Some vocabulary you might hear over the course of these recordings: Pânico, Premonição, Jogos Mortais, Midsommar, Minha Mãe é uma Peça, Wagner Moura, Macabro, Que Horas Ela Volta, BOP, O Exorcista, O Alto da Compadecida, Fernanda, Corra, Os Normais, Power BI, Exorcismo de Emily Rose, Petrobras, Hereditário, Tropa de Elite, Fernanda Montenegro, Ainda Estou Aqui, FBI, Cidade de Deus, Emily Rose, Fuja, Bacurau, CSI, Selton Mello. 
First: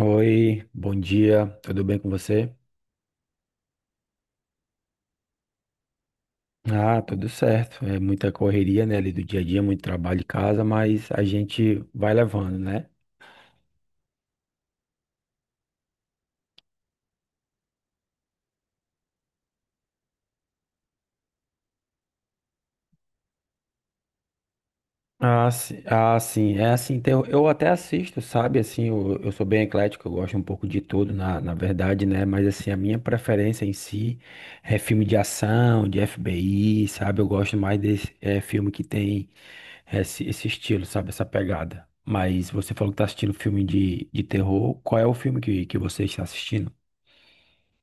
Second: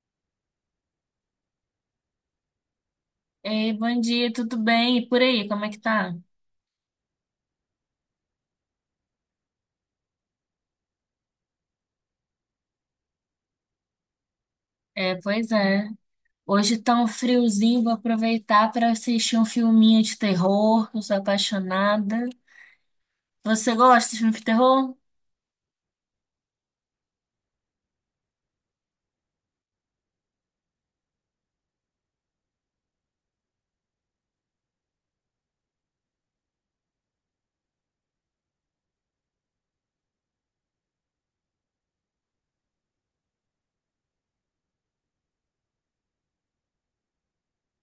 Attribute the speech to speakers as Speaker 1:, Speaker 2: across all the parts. Speaker 1: Oi, bom dia, tudo bem com você?
Speaker 2: Ei, bom dia, tudo bem? E por aí, como é que tá?
Speaker 1: Tudo certo. É muita correria, né, ali do dia a dia, muito trabalho em casa, mas a gente vai levando, né?
Speaker 2: É, pois é. Hoje tá um friozinho, vou aproveitar para assistir um filminho de terror, que eu sou apaixonada. Você gosta de filme de terror?
Speaker 1: Ah, sim, ah, sim. É assim, eu até assisto, sabe? Assim, eu sou bem eclético, eu gosto um pouco de tudo, na verdade, né? Mas assim, a minha preferência em si é filme de ação, de FBI, sabe? Eu gosto mais desse filme que tem. Esse esse estilo, sabe? Essa pegada. Mas você falou que tá assistindo filme de terror. Qual é o filme que você está assistindo?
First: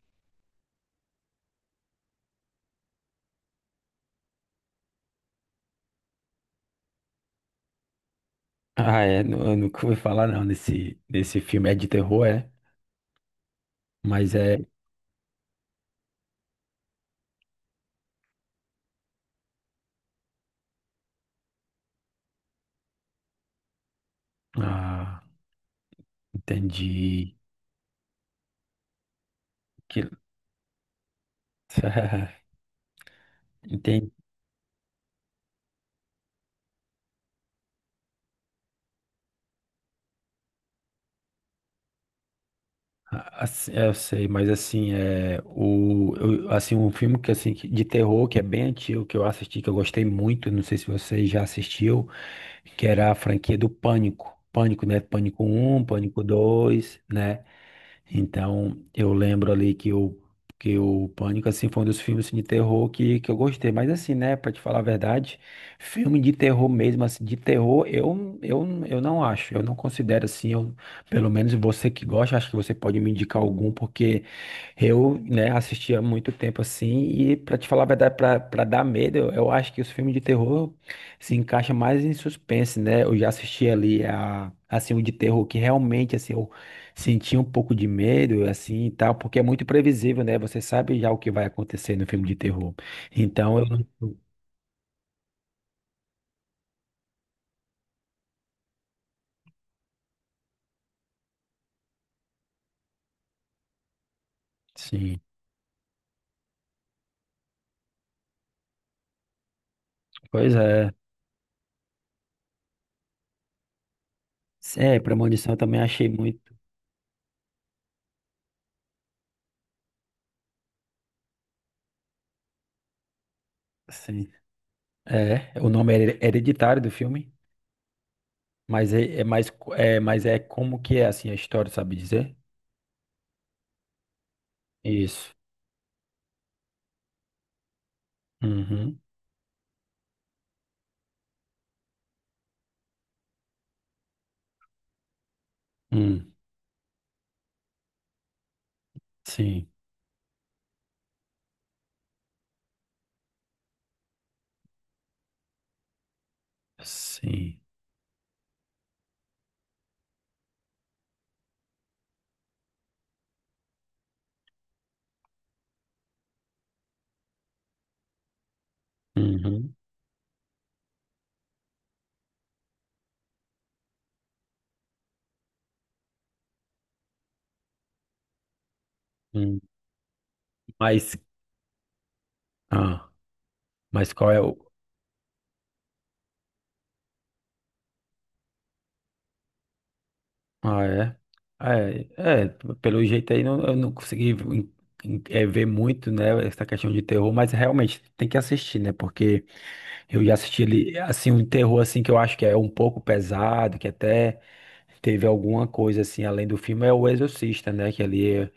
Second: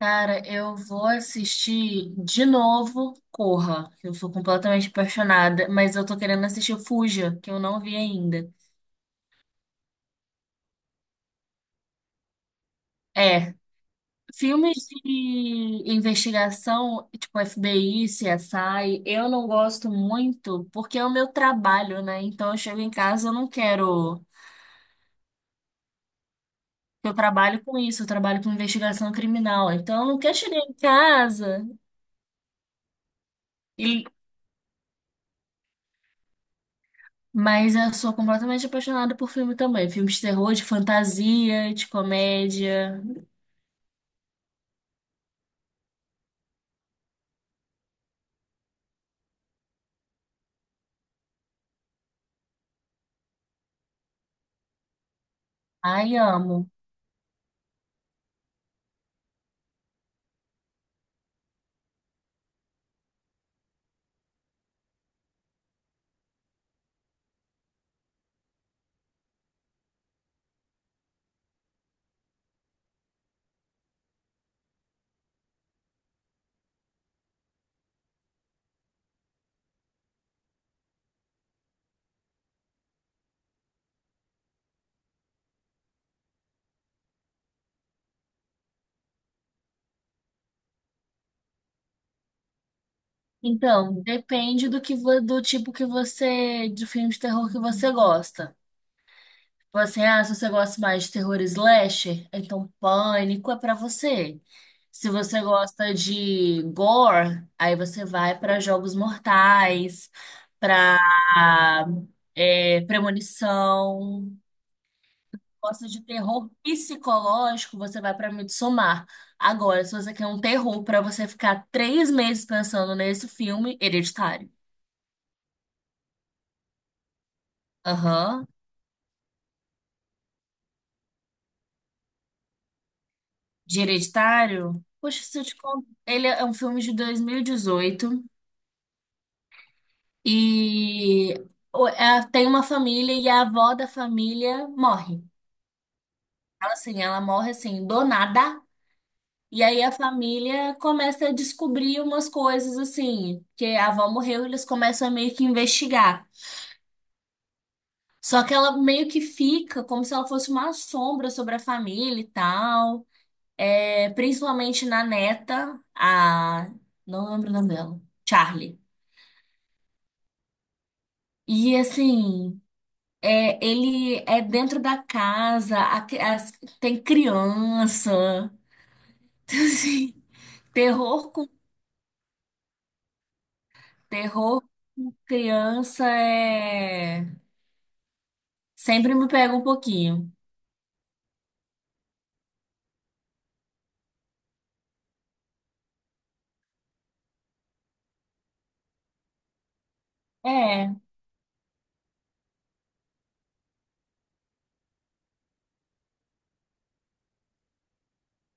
Speaker 2: Cara, eu vou assistir de novo Corra, que eu sou completamente apaixonada, mas eu tô querendo assistir o Fuja, que eu não vi ainda.
Speaker 1: Ah, é. Eu nunca ouvi falar, não, nesse filme. É de terror, é?
Speaker 2: É,
Speaker 1: Mas é.
Speaker 2: filmes de investigação, tipo FBI, CSI, eu não gosto muito porque é o meu trabalho, né? Então eu chego em casa, eu não quero.
Speaker 1: Ah,
Speaker 2: Eu
Speaker 1: entendi.
Speaker 2: trabalho com isso, eu trabalho com investigação criminal. Então eu
Speaker 1: Que...
Speaker 2: não quero chegar em casa e.
Speaker 1: Entendi.
Speaker 2: Mas eu sou completamente apaixonada por filme também. Filmes de terror, de fantasia, de comédia.
Speaker 1: Assim, eu sei, mas assim, assim, um filme que de terror que é bem antigo, que eu assisti, que eu gostei muito, não sei se você já assistiu, que era a franquia do Pânico. Pânico, né? Pânico um,
Speaker 2: Ai,
Speaker 1: Pânico
Speaker 2: amo.
Speaker 1: 2 né? Então, eu lembro ali que o Pânico, assim, foi um dos filmes assim, de terror que eu gostei. Mas assim, né, pra te falar a verdade, filme de terror mesmo, assim, de terror, eu não acho. Eu não considero assim, eu, pelo menos você que gosta, acho que você pode me indicar algum, porque eu, né, assisti há muito tempo assim, e pra te falar a verdade, pra dar medo, eu acho que os filmes de terror se encaixam mais em suspense, né? Eu já assisti ali a, assim, um de terror que realmente, assim, eu senti um pouco de medo, assim, e tal, porque é muito previsível, né? Você sabe já o que vai acontecer no filme de terror. Então, eu
Speaker 2: Então,
Speaker 1: não...
Speaker 2: depende do tipo que você, de filme de terror que você gosta. Se você gosta mais de terror slasher, então Pânico é pra você. Se
Speaker 1: Sim,
Speaker 2: você gosta de gore, aí você vai pra Jogos Mortais,
Speaker 1: pois é.
Speaker 2: pra Premonição.
Speaker 1: É, Premonição eu também
Speaker 2: Gosta de
Speaker 1: achei
Speaker 2: terror
Speaker 1: muito,
Speaker 2: psicológico, você vai pra Midsommar. Agora, se você quer um terror pra você ficar 3 meses pensando nesse filme,
Speaker 1: assim,
Speaker 2: Hereditário.
Speaker 1: é, o nome é hereditário do filme.
Speaker 2: Aham.
Speaker 1: Mas é, mas é como que é assim a história, sabe dizer?
Speaker 2: De Hereditário? Poxa,
Speaker 1: Isso.
Speaker 2: se eu te conto. Ele é um filme de 2018.
Speaker 1: Uhum.
Speaker 2: E ela tem uma família e a avó da família morre.
Speaker 1: Hum.
Speaker 2: Ela, assim, ela morre assim, do nada. E
Speaker 1: Sim.
Speaker 2: aí a família começa a descobrir umas coisas assim, que a avó morreu, eles começam a meio que investigar.
Speaker 1: Sim.
Speaker 2: Só que ela meio que fica como se ela fosse uma sombra sobre a família e tal. É, principalmente na neta, a. Não lembro o nome dela. Charlie.
Speaker 1: Uhum.
Speaker 2: E assim. É, ele é dentro da casa, tem criança.
Speaker 1: Hum.
Speaker 2: Assim,
Speaker 1: Mas,
Speaker 2: terror com
Speaker 1: ah, mas qual é o.
Speaker 2: terror com criança sempre me pega um pouquinho.
Speaker 1: Ah, é? Ah, É, é, pelo jeito aí não, eu não consegui é, ver muito, né, essa questão de terror, mas realmente tem que assistir, né? Porque eu já assisti
Speaker 2: É,
Speaker 1: ele, assim, um terror, assim, que eu acho que é um pouco pesado, que até teve alguma coisa, assim, além do filme, é O Exorcista, né? Que ali é,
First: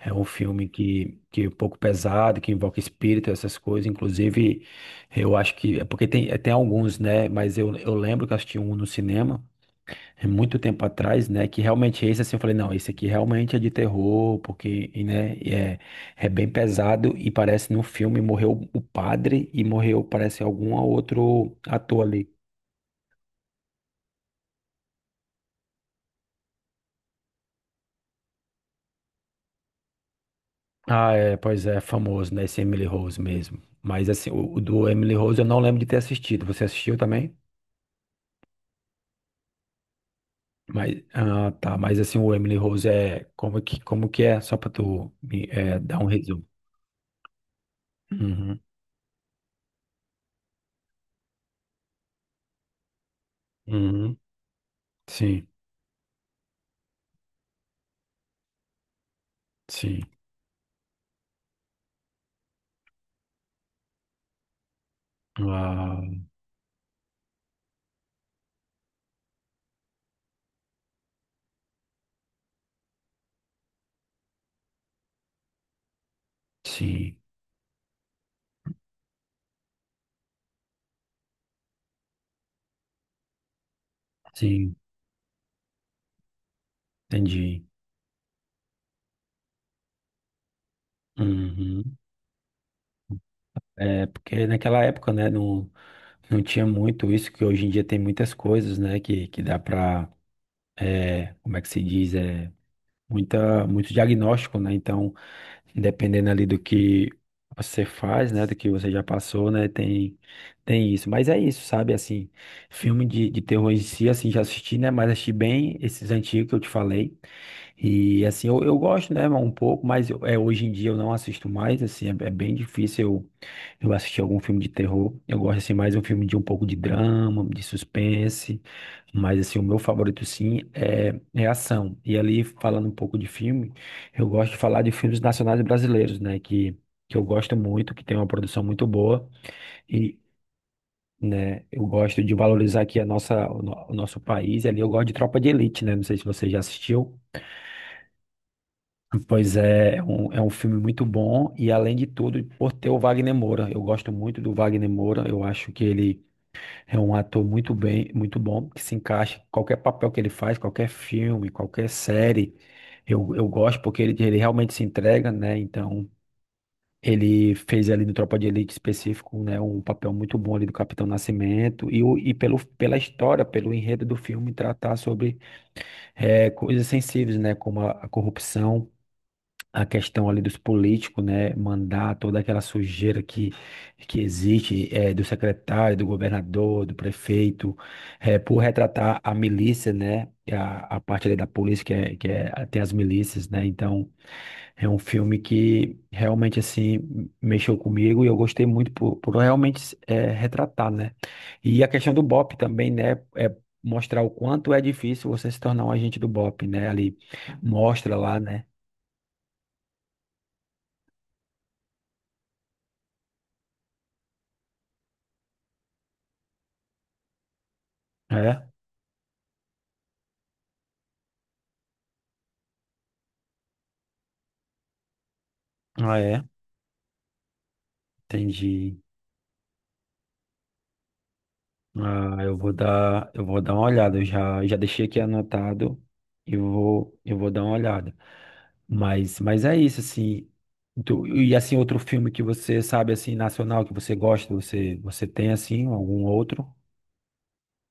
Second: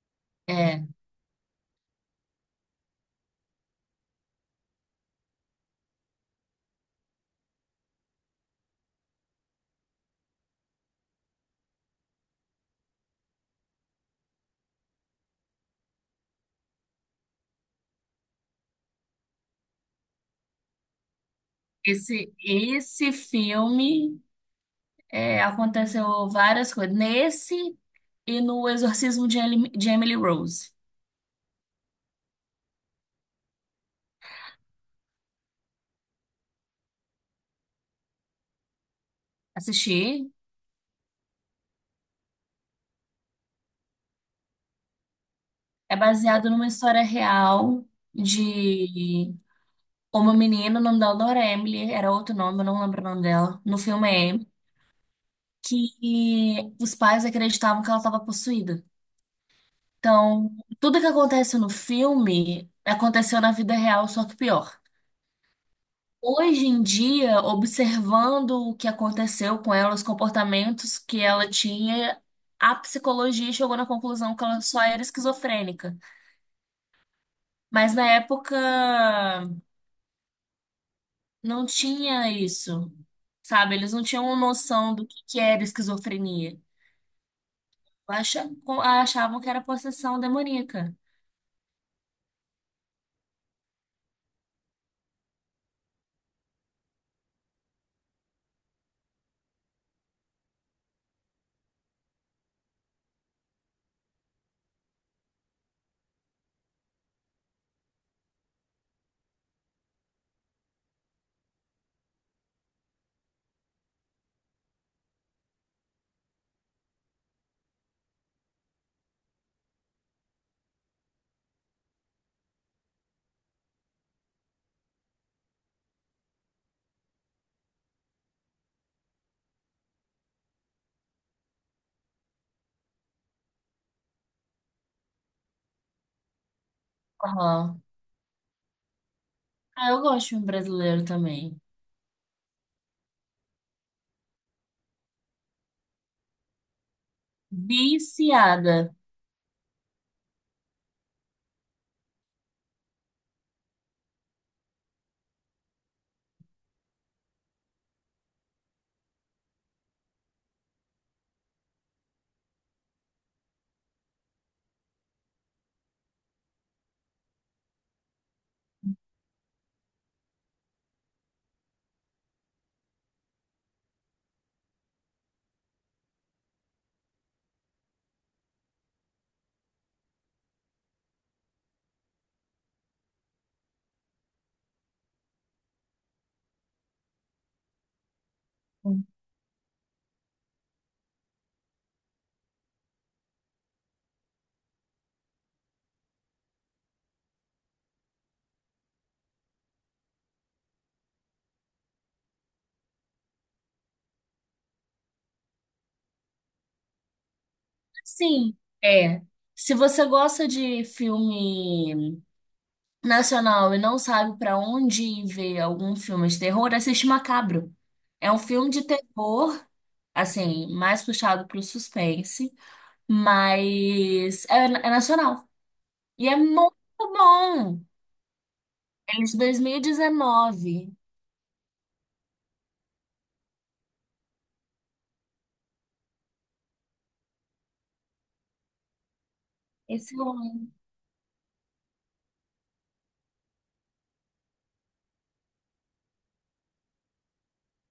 Speaker 1: é um filme
Speaker 2: é.
Speaker 1: que é um pouco pesado, que invoca espírito, essas coisas. Inclusive, eu acho que, é porque tem alguns, né? Mas eu lembro que eu assisti um no cinema, é muito tempo atrás, né? Que realmente esse assim, eu falei, não, esse aqui realmente é de terror, porque, e, né, e é, é bem pesado e parece no filme morreu o padre e morreu, parece, algum outro ator ali.
Speaker 2: Esse filme aconteceu várias coisas nesse e no Exorcismo de Emily Rose.
Speaker 1: Ah, é, pois é, famoso, né? Esse Emily Rose mesmo. Mas assim, o do Emily Rose eu não lembro de ter assistido. Você assistiu também?
Speaker 2: Assisti.
Speaker 1: Mas, ah, tá, mas assim, o Emily Rose é como que é? Só pra tu me, é,
Speaker 2: É
Speaker 1: dar um resumo.
Speaker 2: baseado numa história real
Speaker 1: Uhum,
Speaker 2: de uma menina, o nome dela não era Emily, era outro nome, eu não lembro o nome dela. No filme
Speaker 1: uhum,
Speaker 2: é Emily,
Speaker 1: sim,
Speaker 2: que os pais acreditavam que ela estava possuída.
Speaker 1: sim.
Speaker 2: Então, tudo que acontece no filme aconteceu na vida real, só que pior.
Speaker 1: Ah,
Speaker 2: Hoje em dia, observando o que aconteceu com ela, os comportamentos que ela tinha, a psicologia chegou na conclusão que ela só era esquizofrênica.
Speaker 1: sim.
Speaker 2: Mas na época não tinha isso, sabe? Eles não tinham
Speaker 1: Sim,
Speaker 2: noção do que era esquizofrenia.
Speaker 1: entendi.
Speaker 2: Achavam que era possessão demoníaca.
Speaker 1: Uhum. É, porque naquela época, né, não, não tinha muito isso, que hoje em dia tem muitas coisas, né, que dá para, como é que se diz, é, muito diagnóstico, né, então, dependendo ali do que você faz, né, do que você já passou, né, tem, tem isso. Mas é isso, sabe, assim, filme de terror em si, assim, já assisti, né, mas assisti bem esses antigos que eu te falei. E assim, eu gosto, né, um pouco, mas é, hoje em dia eu não assisto mais, assim, é, é bem difícil eu assistir algum filme de terror. Eu gosto, assim, mais um filme de um pouco de drama, de suspense, mas, assim, o meu favorito, sim, é, é ação. E ali, falando um pouco de filme, eu gosto de falar de filmes nacionais brasileiros, né, que eu gosto
Speaker 2: Aham.
Speaker 1: muito, que tem uma produção muito boa
Speaker 2: Ah, eu
Speaker 1: e...
Speaker 2: gosto de filme brasileiro também.
Speaker 1: Né? Eu gosto de valorizar aqui a nossa, o no- o nosso país, e ali eu gosto de Tropa de Elite, né? Não sei se você já assistiu.
Speaker 2: Viciada.
Speaker 1: Pois é, é um filme muito bom e além de tudo, por ter o Wagner Moura, eu gosto muito do Wagner Moura, eu acho que ele é um ator muito bem, muito bom, que se encaixa em qualquer papel que ele faz, qualquer filme, qualquer série, eu gosto porque ele realmente se entrega, né? Então, ele fez ali no Tropa de Elite específico, né, um papel muito bom ali do Capitão Nascimento e, o, pela história, pelo enredo do filme tratar sobre coisas sensíveis, né, como a corrupção, a questão ali dos políticos, né, mandar toda aquela sujeira que existe do secretário, do governador, do prefeito, por retratar a milícia, né, a parte ali da polícia tem as milícias, né, então é um filme que realmente, assim, mexeu comigo e eu gostei muito por realmente retratar, né, e a questão do BOP também, né, é mostrar o quanto é difícil você se tornar um agente do BOP, né, ali mostra lá,
Speaker 2: Sim,
Speaker 1: né,
Speaker 2: é. Se você gosta de filme nacional e não sabe pra onde ir ver algum filme de terror, assiste Macabro. É um
Speaker 1: é,
Speaker 2: filme de terror, assim, mais puxado pro suspense, mas é nacional.
Speaker 1: ah,
Speaker 2: E é
Speaker 1: é.
Speaker 2: muito bom.
Speaker 1: Entendi.
Speaker 2: É de 2019.
Speaker 1: Ah, eu vou dar uma olhada. Eu já, já deixei aqui anotado e vou, eu vou dar uma olhada. Mas é isso,
Speaker 2: Esse
Speaker 1: assim.
Speaker 2: ano.
Speaker 1: E assim, outro filme que você sabe, assim, nacional, que você gosta, você, você tem, assim, algum outro?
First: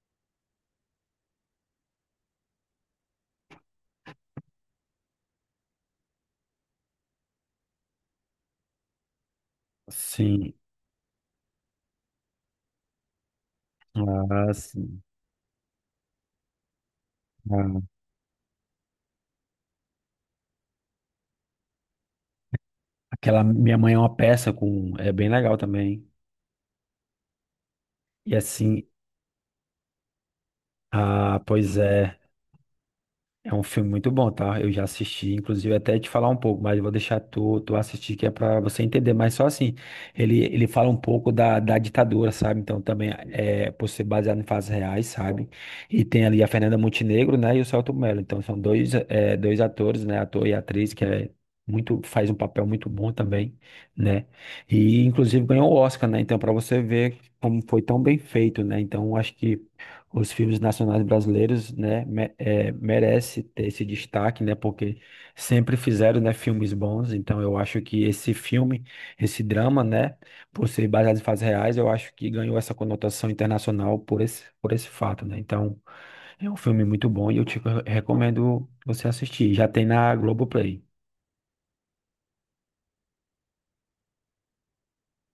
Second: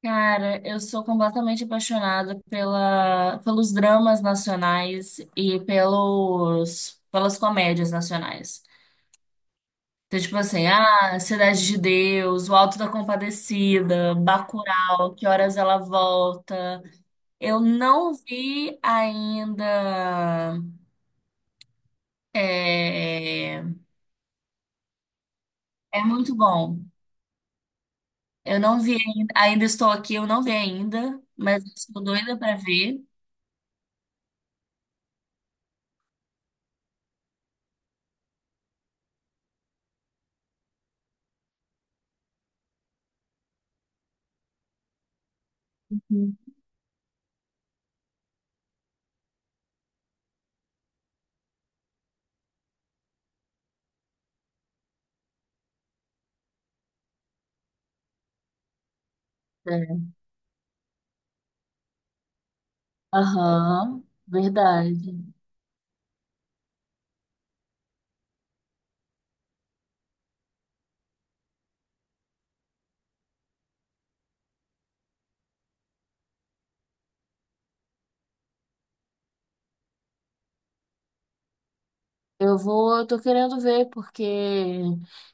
Speaker 2: Cara, eu sou completamente apaixonada pelos dramas nacionais e pelas comédias nacionais. Então, tipo
Speaker 1: Sim.
Speaker 2: assim, ah, Cidade de Deus, O Alto da Compadecida,
Speaker 1: Ah, sim.
Speaker 2: Bacurau, Que Horas Ela Volta. Eu
Speaker 1: Ah,
Speaker 2: não vi ainda.
Speaker 1: aquela
Speaker 2: É,
Speaker 1: Minha Mãe é uma Peça com, é bem legal
Speaker 2: é
Speaker 1: também.
Speaker 2: muito bom.
Speaker 1: E
Speaker 2: Eu não
Speaker 1: assim,
Speaker 2: vi ainda, ainda estou aqui, eu não vi ainda,
Speaker 1: ah,
Speaker 2: mas
Speaker 1: pois
Speaker 2: estou
Speaker 1: é.
Speaker 2: doida para ver.
Speaker 1: É um filme muito bom, tá? Eu já assisti, inclusive até te falar um pouco, mas eu vou deixar tu, tu assistir que é pra você entender. Mas só assim, ele fala um pouco da, da ditadura, sabe? Então também é por ser baseado em fatos reais, sabe? E tem
Speaker 2: Uhum.
Speaker 1: ali a Fernanda Montenegro, né? E o Selton Mello. Então são dois, é, dois atores, né? Ator e atriz que é muito faz um papel muito bom também, né? E inclusive ganhou o Oscar, né? Então para você ver como foi tão bem feito, né? Então acho que
Speaker 2: É.
Speaker 1: os filmes nacionais brasileiros, né, me, é, merece ter esse
Speaker 2: Aham,
Speaker 1: destaque, né, porque
Speaker 2: verdade.
Speaker 1: sempre fizeram, né, filmes bons, então eu acho que esse filme, esse drama, né, por ser baseado em fatos reais, eu acho que ganhou essa conotação internacional por esse fato, né, então é um filme muito bom e eu te recomendo você assistir, já tem na Globoplay,
Speaker 2: Eu tô querendo ver, porque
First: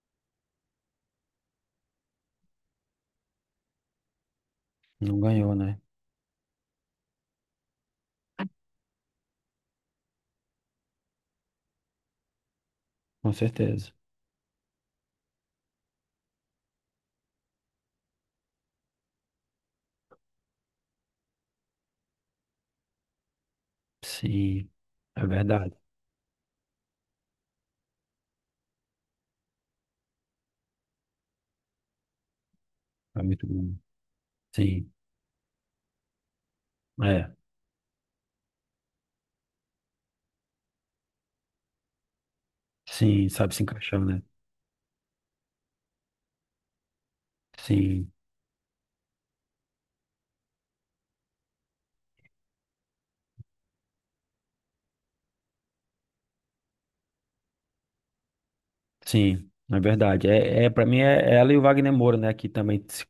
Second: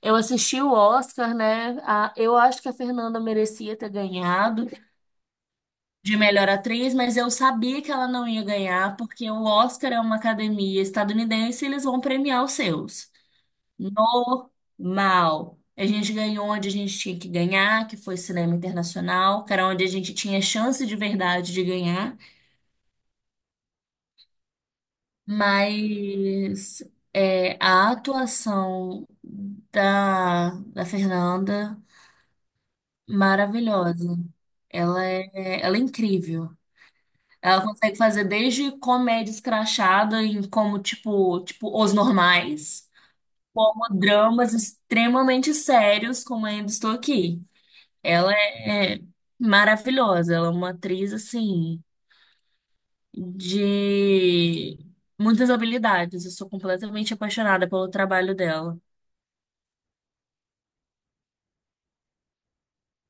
Speaker 2: eu assisti o Oscar, né? Eu acho que a Fernanda merecia ter ganhado
Speaker 1: não ganhou, né,
Speaker 2: de melhor atriz, mas eu sabia que ela não ia ganhar, porque o Oscar é uma academia estadunidense e eles vão premiar os seus.
Speaker 1: com certeza,
Speaker 2: Normal. A gente ganhou onde a gente tinha que ganhar, que foi cinema internacional, que era onde a gente tinha chance de verdade de ganhar,
Speaker 1: sim, é verdade,
Speaker 2: mas a atuação da Fernanda,
Speaker 1: é muito bom,
Speaker 2: maravilhosa.
Speaker 1: sim,
Speaker 2: Ela é incrível.
Speaker 1: é,
Speaker 2: Ela consegue fazer desde comédia escrachada em como, tipo, Os Normais,
Speaker 1: sim, sabe se
Speaker 2: como
Speaker 1: encaixar, né,
Speaker 2: dramas extremamente sérios, como Ainda Estou Aqui.
Speaker 1: sim.
Speaker 2: Ela é maravilhosa, ela é uma atriz assim de muitas habilidades. Eu sou completamente apaixonada pelo trabalho dela.
Speaker 1: Sim, é verdade. É, é para mim é ela e o Wagner Moura, né, que também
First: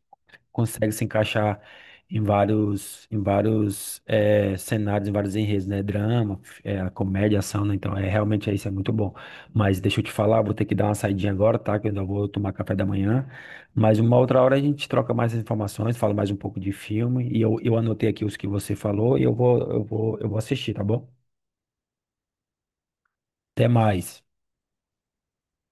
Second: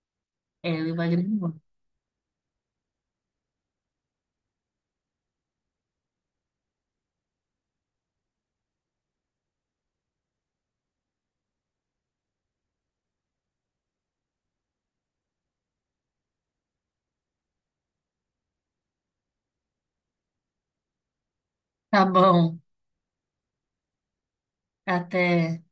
Speaker 2: Ela
Speaker 1: consegue
Speaker 2: e o
Speaker 1: se
Speaker 2: Wagner
Speaker 1: encaixar
Speaker 2: Moura.
Speaker 1: em vários eh, cenários, em vários enredos, né, drama, é, comédia, ação, né? Então é realmente é isso é muito bom. Mas deixa eu te falar, vou ter que dar uma saidinha agora, tá? Que eu ainda vou tomar café da manhã. Mas uma outra hora a gente troca mais informações, fala mais um pouco de filme e eu anotei aqui os que você falou e eu vou assistir, tá bom?
Speaker 2: Tá bom,
Speaker 1: Até mais.
Speaker 2: até.